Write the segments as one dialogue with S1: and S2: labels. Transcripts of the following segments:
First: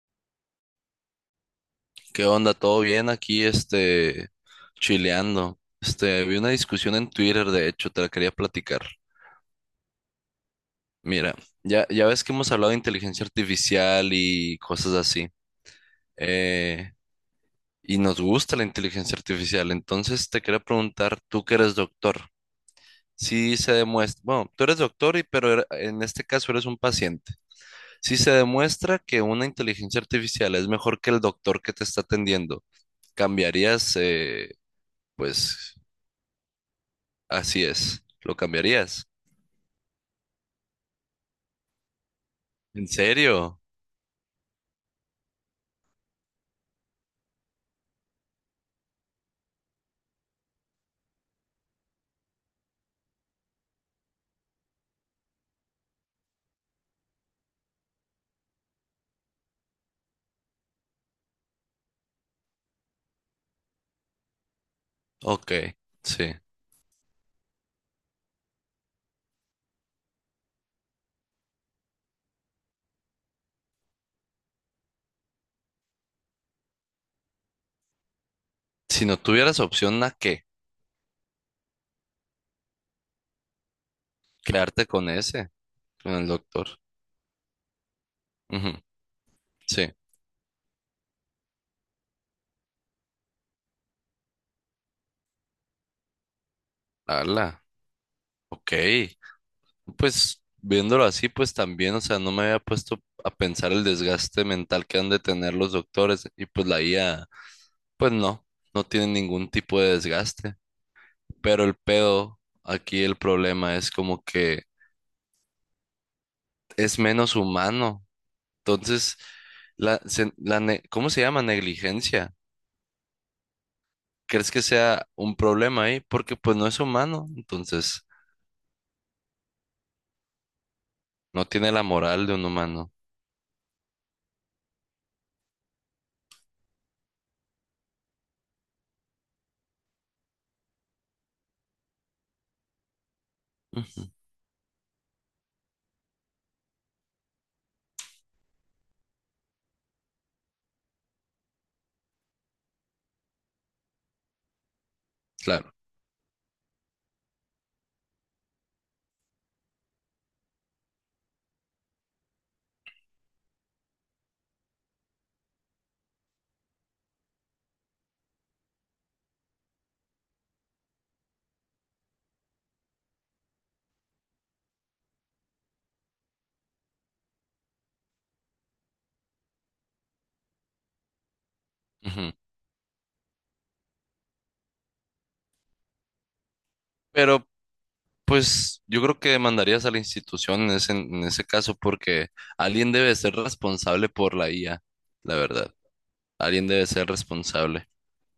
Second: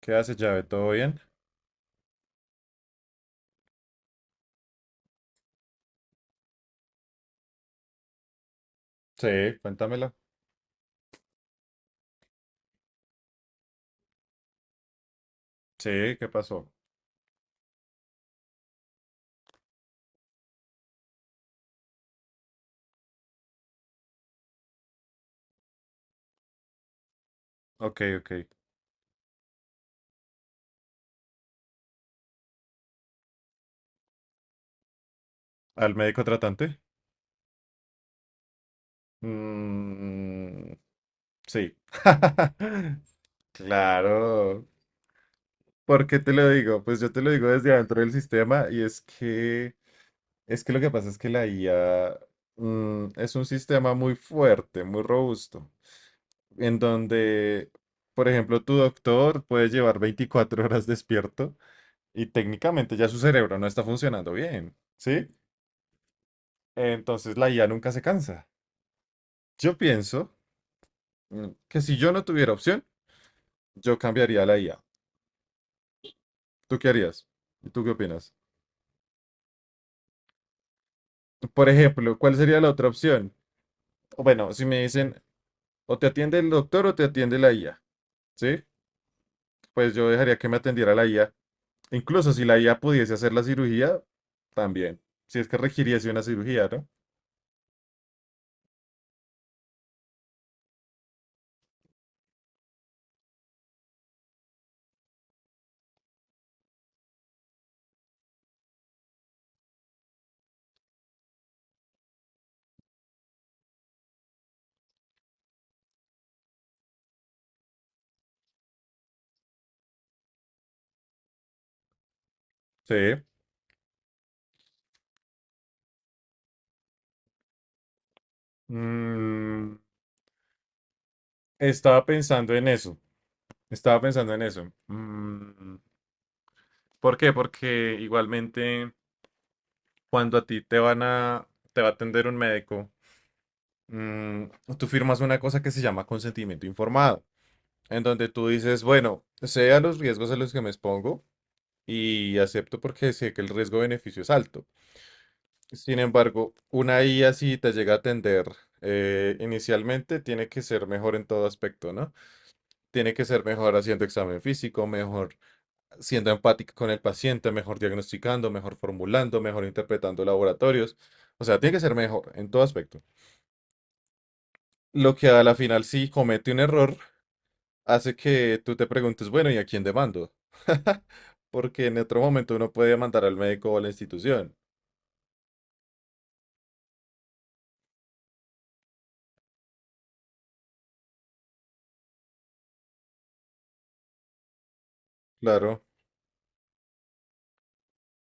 S1: ¿Qué haces, llave? ¿Todo bien?
S2: ¿Qué onda? ¿Todo bien aquí, chileando? Vi una discusión en Twitter, de hecho, te la quería platicar.
S1: Sí, cuéntamelo.
S2: Mira, ya ves que hemos hablado de inteligencia artificial y cosas así.
S1: Sí, ¿qué pasó?
S2: eh, y nos gusta la inteligencia artificial. Entonces, te quería preguntar, tú que eres doctor, si se demuestra, bueno, tú eres doctor, pero en este caso eres un paciente.
S1: Ok,
S2: Si
S1: ok.
S2: se demuestra que una inteligencia artificial es mejor que el doctor que te está atendiendo, ¿cambiarías, pues?
S1: ¿Al médico tratante?
S2: Así es. ¿Lo cambiarías?
S1: Mm, sí.
S2: ¿En serio?
S1: Claro. ¿Por qué te lo digo? Pues yo te lo digo desde adentro del sistema y es que lo que pasa es que la IA es un sistema muy fuerte, muy robusto, en donde, por ejemplo, tu doctor puede llevar 24 horas despierto y técnicamente ya su cerebro no está funcionando bien, ¿sí?
S2: Ok, sí.
S1: Entonces la IA nunca se cansa. Yo pienso que si yo no tuviera opción, yo cambiaría la IA. ¿Tú qué harías? ¿Y tú qué opinas?
S2: Si no tuvieras opción, ¿a qué?
S1: Por ejemplo, ¿cuál sería la otra opción? O bueno, si me
S2: Quedarte con
S1: dicen
S2: ese,
S1: o te
S2: con el
S1: atiende el
S2: doctor.
S1: doctor o te atiende la IA, ¿sí?
S2: Ujú. Sí.
S1: Pues yo dejaría que me atendiera la IA. Incluso si la IA pudiese hacer la cirugía, también. Si es que requiriese una cirugía, ¿no?
S2: Ala. Ok. Pues viéndolo así, pues también, o sea, no me había puesto a pensar el desgaste mental que han de tener los doctores, y pues la IA, pues no, no tiene ningún tipo de desgaste. Pero el pedo, aquí el problema es como que es menos humano. Entonces, la, se- la ne- ¿cómo se llama? Negligencia.
S1: Sí.
S2: ¿Crees que sea un problema ahí? Porque pues no es humano, entonces
S1: Mm,
S2: no tiene la
S1: Estaba
S2: moral de un
S1: pensando en
S2: humano.
S1: eso. Estaba pensando en eso. ¿Por qué? Porque igualmente cuando a ti te va a atender un médico,
S2: Ujú,
S1: mm, tú firmas una cosa que se llama consentimiento informado, en donde tú dices, bueno, sé a los riesgos a los que me expongo y acepto porque sé que el riesgo-beneficio es alto.
S2: claro.
S1: Sin embargo, una IA si te llega a atender inicialmente, tiene que ser mejor en todo aspecto, ¿no? Tiene que ser mejor haciendo examen físico, mejor siendo empática con el paciente, mejor diagnosticando, mejor formulando, mejor interpretando laboratorios. O sea, tiene que ser mejor en todo aspecto. Lo que a la final, si comete un error, hace que tú te preguntes, bueno, ¿y a quién demando? Porque en otro
S2: Ujú.
S1: momento uno puede mandar al médico o a la institución.
S2: Pero pues yo creo que demandarías a la institución en ese caso porque alguien debe ser responsable por la IA, la verdad.
S1: Claro,
S2: Alguien debe ser responsable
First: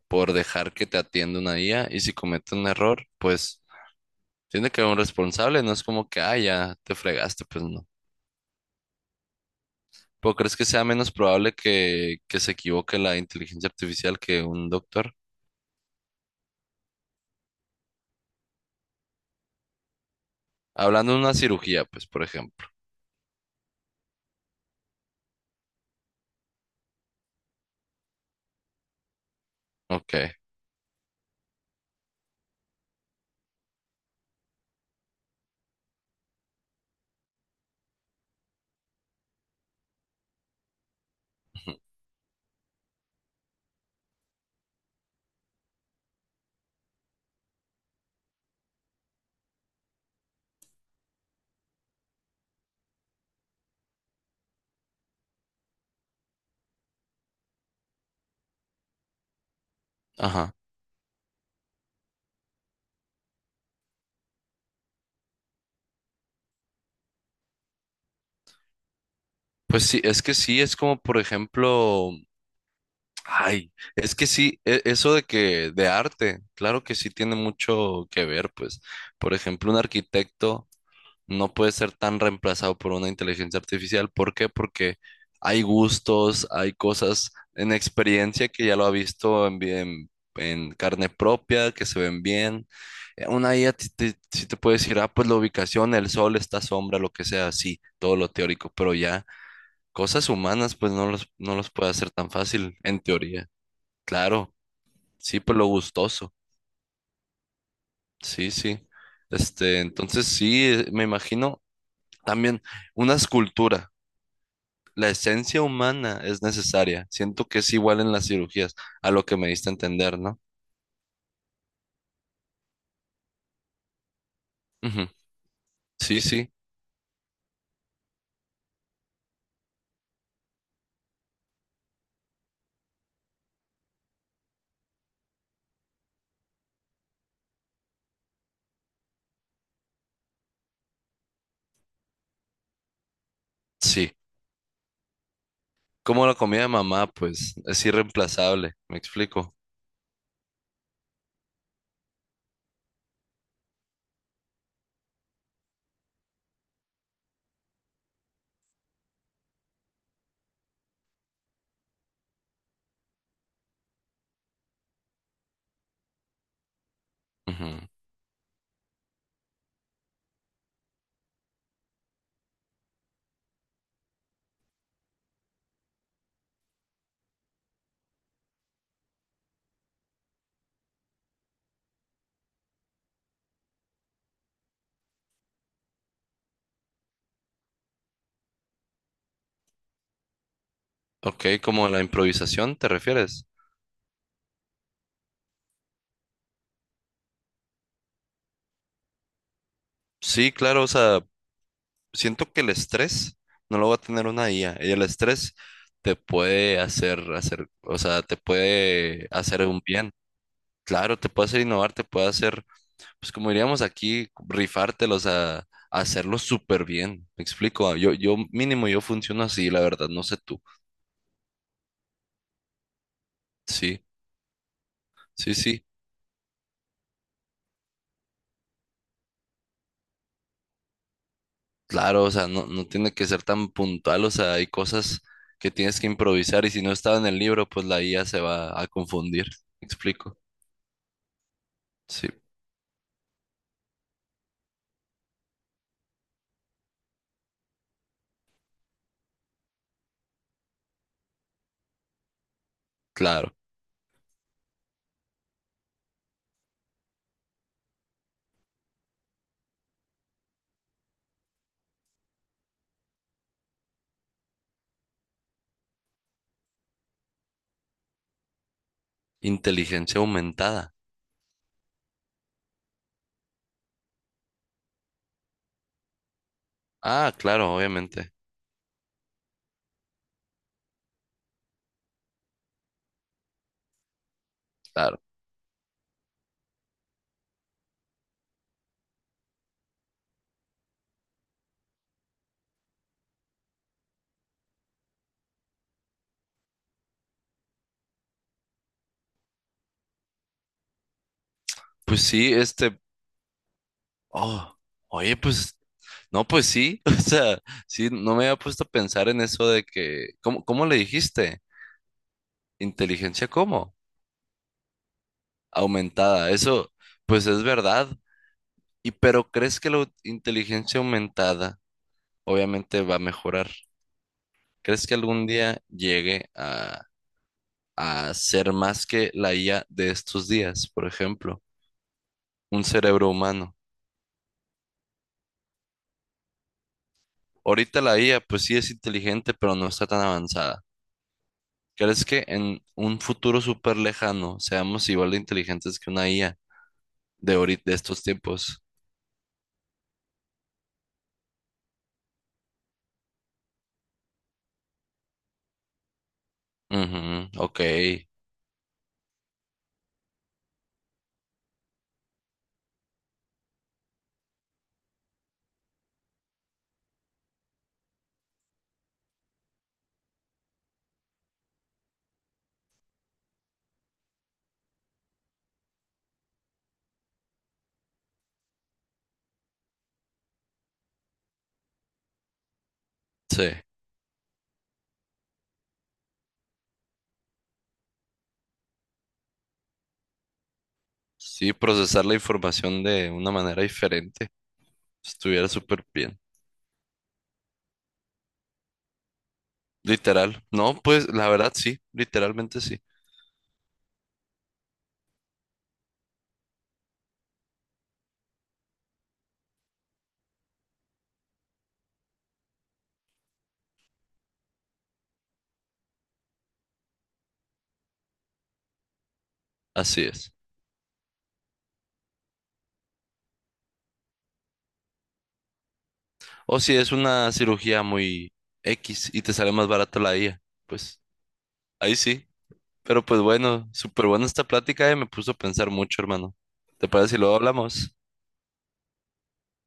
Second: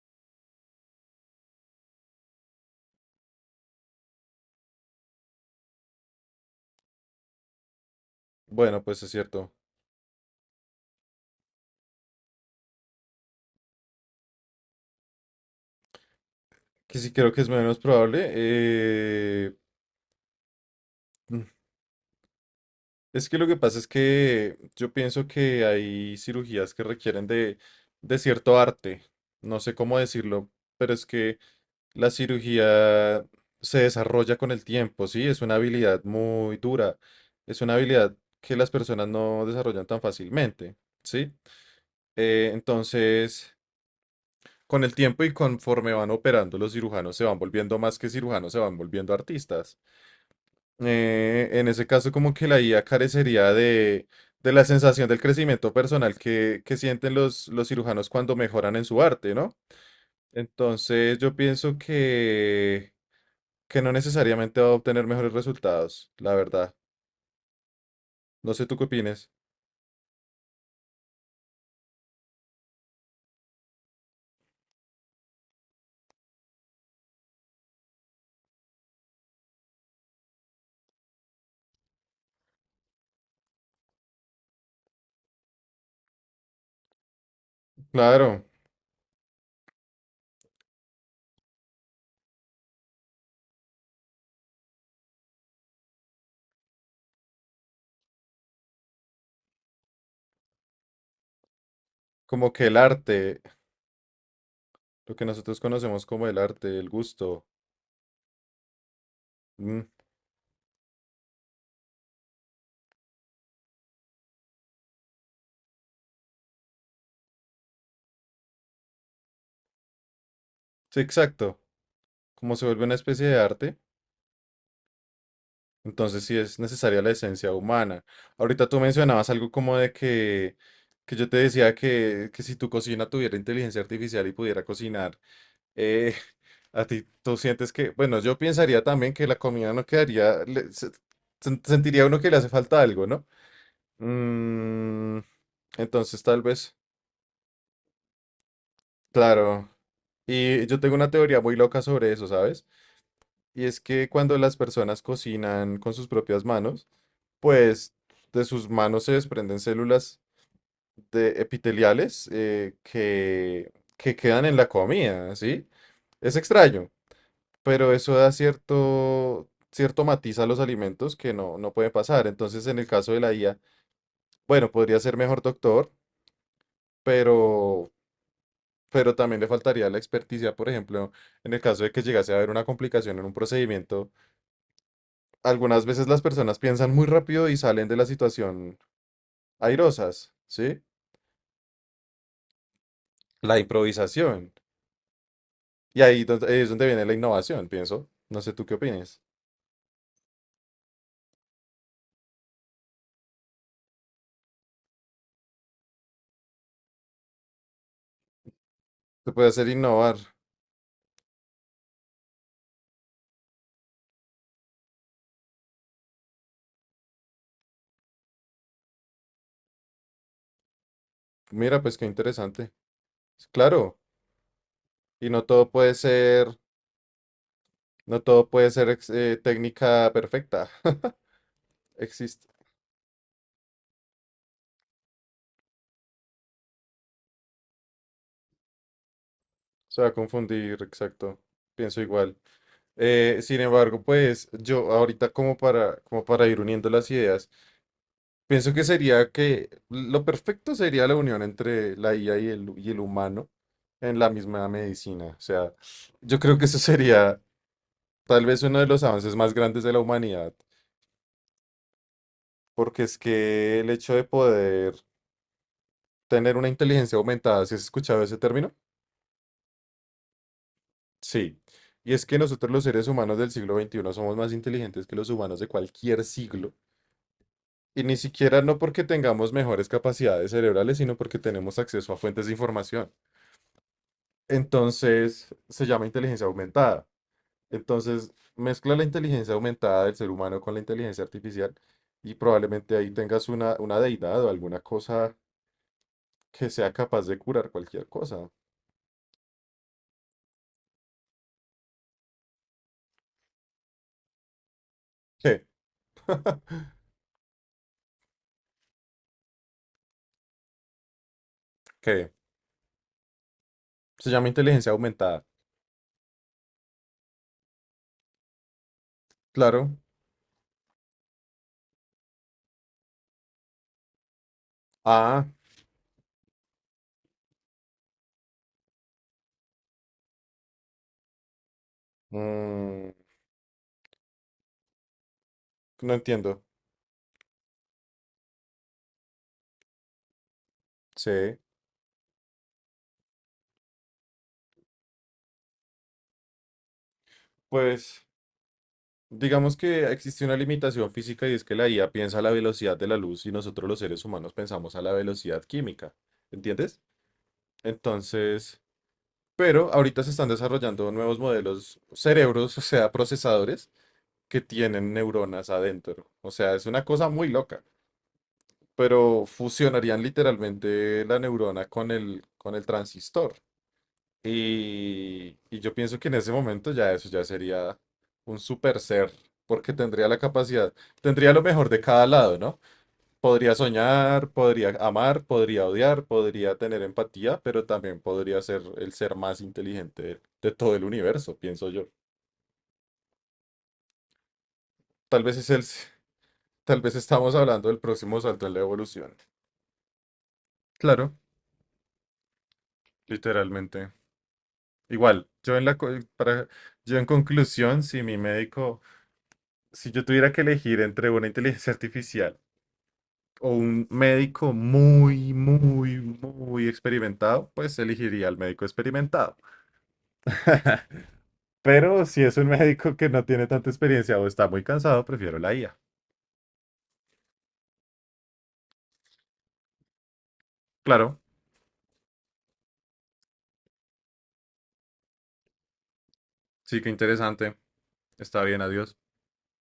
S2: por dejar que te atienda una IA y si comete un error, pues tiene que haber un responsable, no es como que, ah, ya te fregaste, pues no.
S1: bueno, pues es cierto.
S2: ¿Pero crees que sea menos probable que se equivoque la inteligencia artificial que un doctor?
S1: Que sí creo que es menos probable.
S2: Hablando de una cirugía, pues, por ejemplo.
S1: Es que lo que pasa es que yo pienso que hay cirugías que requieren de cierto arte. No sé cómo
S2: Ok.
S1: decirlo, pero es que la cirugía se desarrolla con el tiempo, ¿sí? Es una habilidad muy dura. Es una habilidad que las personas no desarrollan tan fácilmente, ¿sí?
S2: Ujú.
S1: Entonces, con el tiempo y conforme van operando los cirujanos se van volviendo más que cirujanos, se van volviendo artistas. En ese caso, como que la IA carecería de la sensación del crecimiento personal que sienten los cirujanos cuando mejoran en su arte, ¿no?
S2: Ajá.
S1: Entonces, yo pienso que no necesariamente va a obtener mejores resultados, la verdad. No sé tú qué opines.
S2: Pues sí, es que sí, es como, por ejemplo, ay, es que sí, eso de que, de arte, claro que sí tiene mucho que ver, pues. Por ejemplo, un arquitecto no puede ser tan reemplazado por una inteligencia artificial. ¿Por qué? Porque hay gustos, hay cosas en
S1: Claro,
S2: experiencia que ya lo ha visto en carne propia, que se ven bien. Una IA sí te puede decir, ah, pues la ubicación, el sol, esta sombra, lo que sea, sí, todo lo teórico, pero ya cosas humanas, pues no los puede hacer tan
S1: como que el
S2: fácil, en
S1: arte,
S2: teoría. Claro,
S1: lo que
S2: sí, pues
S1: nosotros
S2: lo
S1: conocemos como
S2: gustoso,
S1: el arte, el gusto.
S2: sí, sí.
S1: Mm,
S2: Entonces sí, me imagino también una escultura. La esencia humana es necesaria. Siento que es igual en las cirugías, a lo que me diste a entender, ¿no?
S1: sí, exacto. Como se vuelve una especie de arte.
S2: Ujú. Sí,
S1: Entonces sí
S2: sí,
S1: es necesaria la esencia humana. Ahorita tú mencionabas algo como de que yo te decía que si tu cocina tuviera inteligencia artificial y pudiera cocinar, eh, a ti tú sientes que, bueno, yo pensaría también que la comida no quedaría, sentiría uno que le hace falta algo, ¿no?
S2: sí.
S1: Mm, entonces
S2: Como la
S1: tal
S2: comida de
S1: vez,
S2: mamá, pues es irreemplazable, me explico.
S1: claro. Y yo tengo una teoría muy loca sobre eso, ¿sabes? Y es que cuando las personas cocinan con sus propias manos, pues de sus manos se desprenden células de epiteliales que quedan en la comida, ¿sí? Es extraño,
S2: Ujú.
S1: pero eso da cierto matiz a los alimentos que no, no puede pasar. Entonces, en el caso de la IA, bueno, podría ser mejor doctor, pero, pero también le faltaría la experticia, por ejemplo, en el caso de que llegase a haber una complicación en un procedimiento. Algunas veces las personas piensan muy rápido y salen de la situación airosas, ¿sí?
S2: Ok, como la improvisación, ¿te refieres?
S1: La improvisación. Y ahí es donde viene la innovación, pienso. No sé tú qué opinas.
S2: Sí, claro, o sea, siento que el estrés no lo va a tener una IA. Y el estrés te puede hacer, o sea, te puede
S1: Se puede
S2: hacer
S1: hacer
S2: un bien.
S1: innovar.
S2: Claro, te puede hacer innovar, te puede hacer pues como diríamos aquí, rifártelos a hacerlo súper bien. Me explico, ah, yo mínimo yo funciono así, la verdad, no sé tú.
S1: Mira, pues qué interesante. Claro,
S2: Sí,
S1: y
S2: sí, sí.
S1: no todo puede ser técnica perfecta.
S2: Claro, o sea,
S1: Existe.
S2: no, no tiene que ser tan puntual, o sea, hay cosas que tienes que improvisar y si no estaba en el libro, pues la IA se va a confundir. Me
S1: Se va a
S2: explico.
S1: confundir, exacto. Pienso
S2: Sí,
S1: igual. Sin embargo, pues yo ahorita como para ir uniendo las ideas, pienso que sería que lo perfecto sería la unión entre la IA y el humano
S2: claro.
S1: en la misma medicina. O sea, yo creo que eso sería tal vez uno de los avances más grandes de la humanidad, porque es que el hecho de poder tener una inteligencia aumentada, ¿sí has escuchado ese término?
S2: Inteligencia aumentada.
S1: Sí. Y es que nosotros los seres humanos del siglo XXI somos más inteligentes que los humanos de cualquier siglo.
S2: Ah, claro,
S1: Y ni
S2: obviamente.
S1: siquiera no porque tengamos mejores capacidades cerebrales, sino porque tenemos acceso a fuentes de información.
S2: Claro.
S1: Entonces, se llama inteligencia aumentada. Entonces, mezcla la inteligencia aumentada del ser humano con la inteligencia artificial y probablemente ahí tengas una deidad o alguna cosa que sea capaz de curar cualquier cosa.
S2: Pues sí, oh, oye,
S1: ¿Qué?
S2: pues, no, pues sí, o sea, sí, no me había puesto a pensar en eso de que, ¿cómo le dijiste?
S1: ¿Qué?
S2: ¿Inteligencia cómo?
S1: Se llama inteligencia aumentada.
S2: Aumentada, eso, pues es verdad. Y pero ¿crees que
S1: Claro.
S2: la inteligencia aumentada obviamente va a mejorar? ¿Crees que
S1: Ah,
S2: algún día llegue a ser más que la IA de estos días, por ejemplo, un
S1: mm,
S2: cerebro humano?
S1: no entiendo.
S2: Ahorita la IA, pues sí es inteligente, pero no está tan avanzada.
S1: Sí.
S2: ¿Crees que en un futuro súper lejano seamos igual de inteligentes que una IA de ahorita, de
S1: Pues
S2: estos tiempos?
S1: digamos que existe una limitación física y es que la IA piensa a la velocidad de la luz y nosotros los seres humanos pensamos a la velocidad química. ¿Entiendes?
S2: Ujú, ok,
S1: Entonces, pero ahorita se están desarrollando nuevos modelos cerebros, o sea, procesadores que tienen neuronas adentro. O sea, es una cosa muy loca. Pero fusionarían literalmente la neurona con el transistor. Y yo pienso que en ese momento ya eso ya sería un super ser, porque tendría la capacidad, tendría lo mejor de cada lado, ¿no?
S2: sí.
S1: Podría soñar, podría amar, podría odiar, podría tener empatía, pero también podría ser el ser más inteligente de todo el universo,
S2: Sí,
S1: pienso yo.
S2: procesar la información de una manera diferente.
S1: Tal vez
S2: Estuviera
S1: es el,
S2: súper bien.
S1: tal vez estamos hablando del próximo salto en la evolución.
S2: Literal. No, pues
S1: Claro,
S2: la verdad sí, literalmente sí.
S1: literalmente. Igual, yo en la, co- para, yo en conclusión, si yo tuviera que elegir entre una inteligencia artificial o un médico muy, muy, muy experimentado, pues elegiría al médico experimentado.
S2: Así es.
S1: Pero si es un médico que no tiene tanta experiencia o está muy cansado, prefiero la IA.
S2: O si es una cirugía muy X y te sale más barato la IA, pues
S1: Claro,
S2: ahí sí. Pero pues bueno, súper buena esta plática y me puso a pensar mucho, hermano.
S1: sí que
S2: ¿Te parece si luego
S1: interesante.
S2: hablamos?
S1: Está bien, adiós.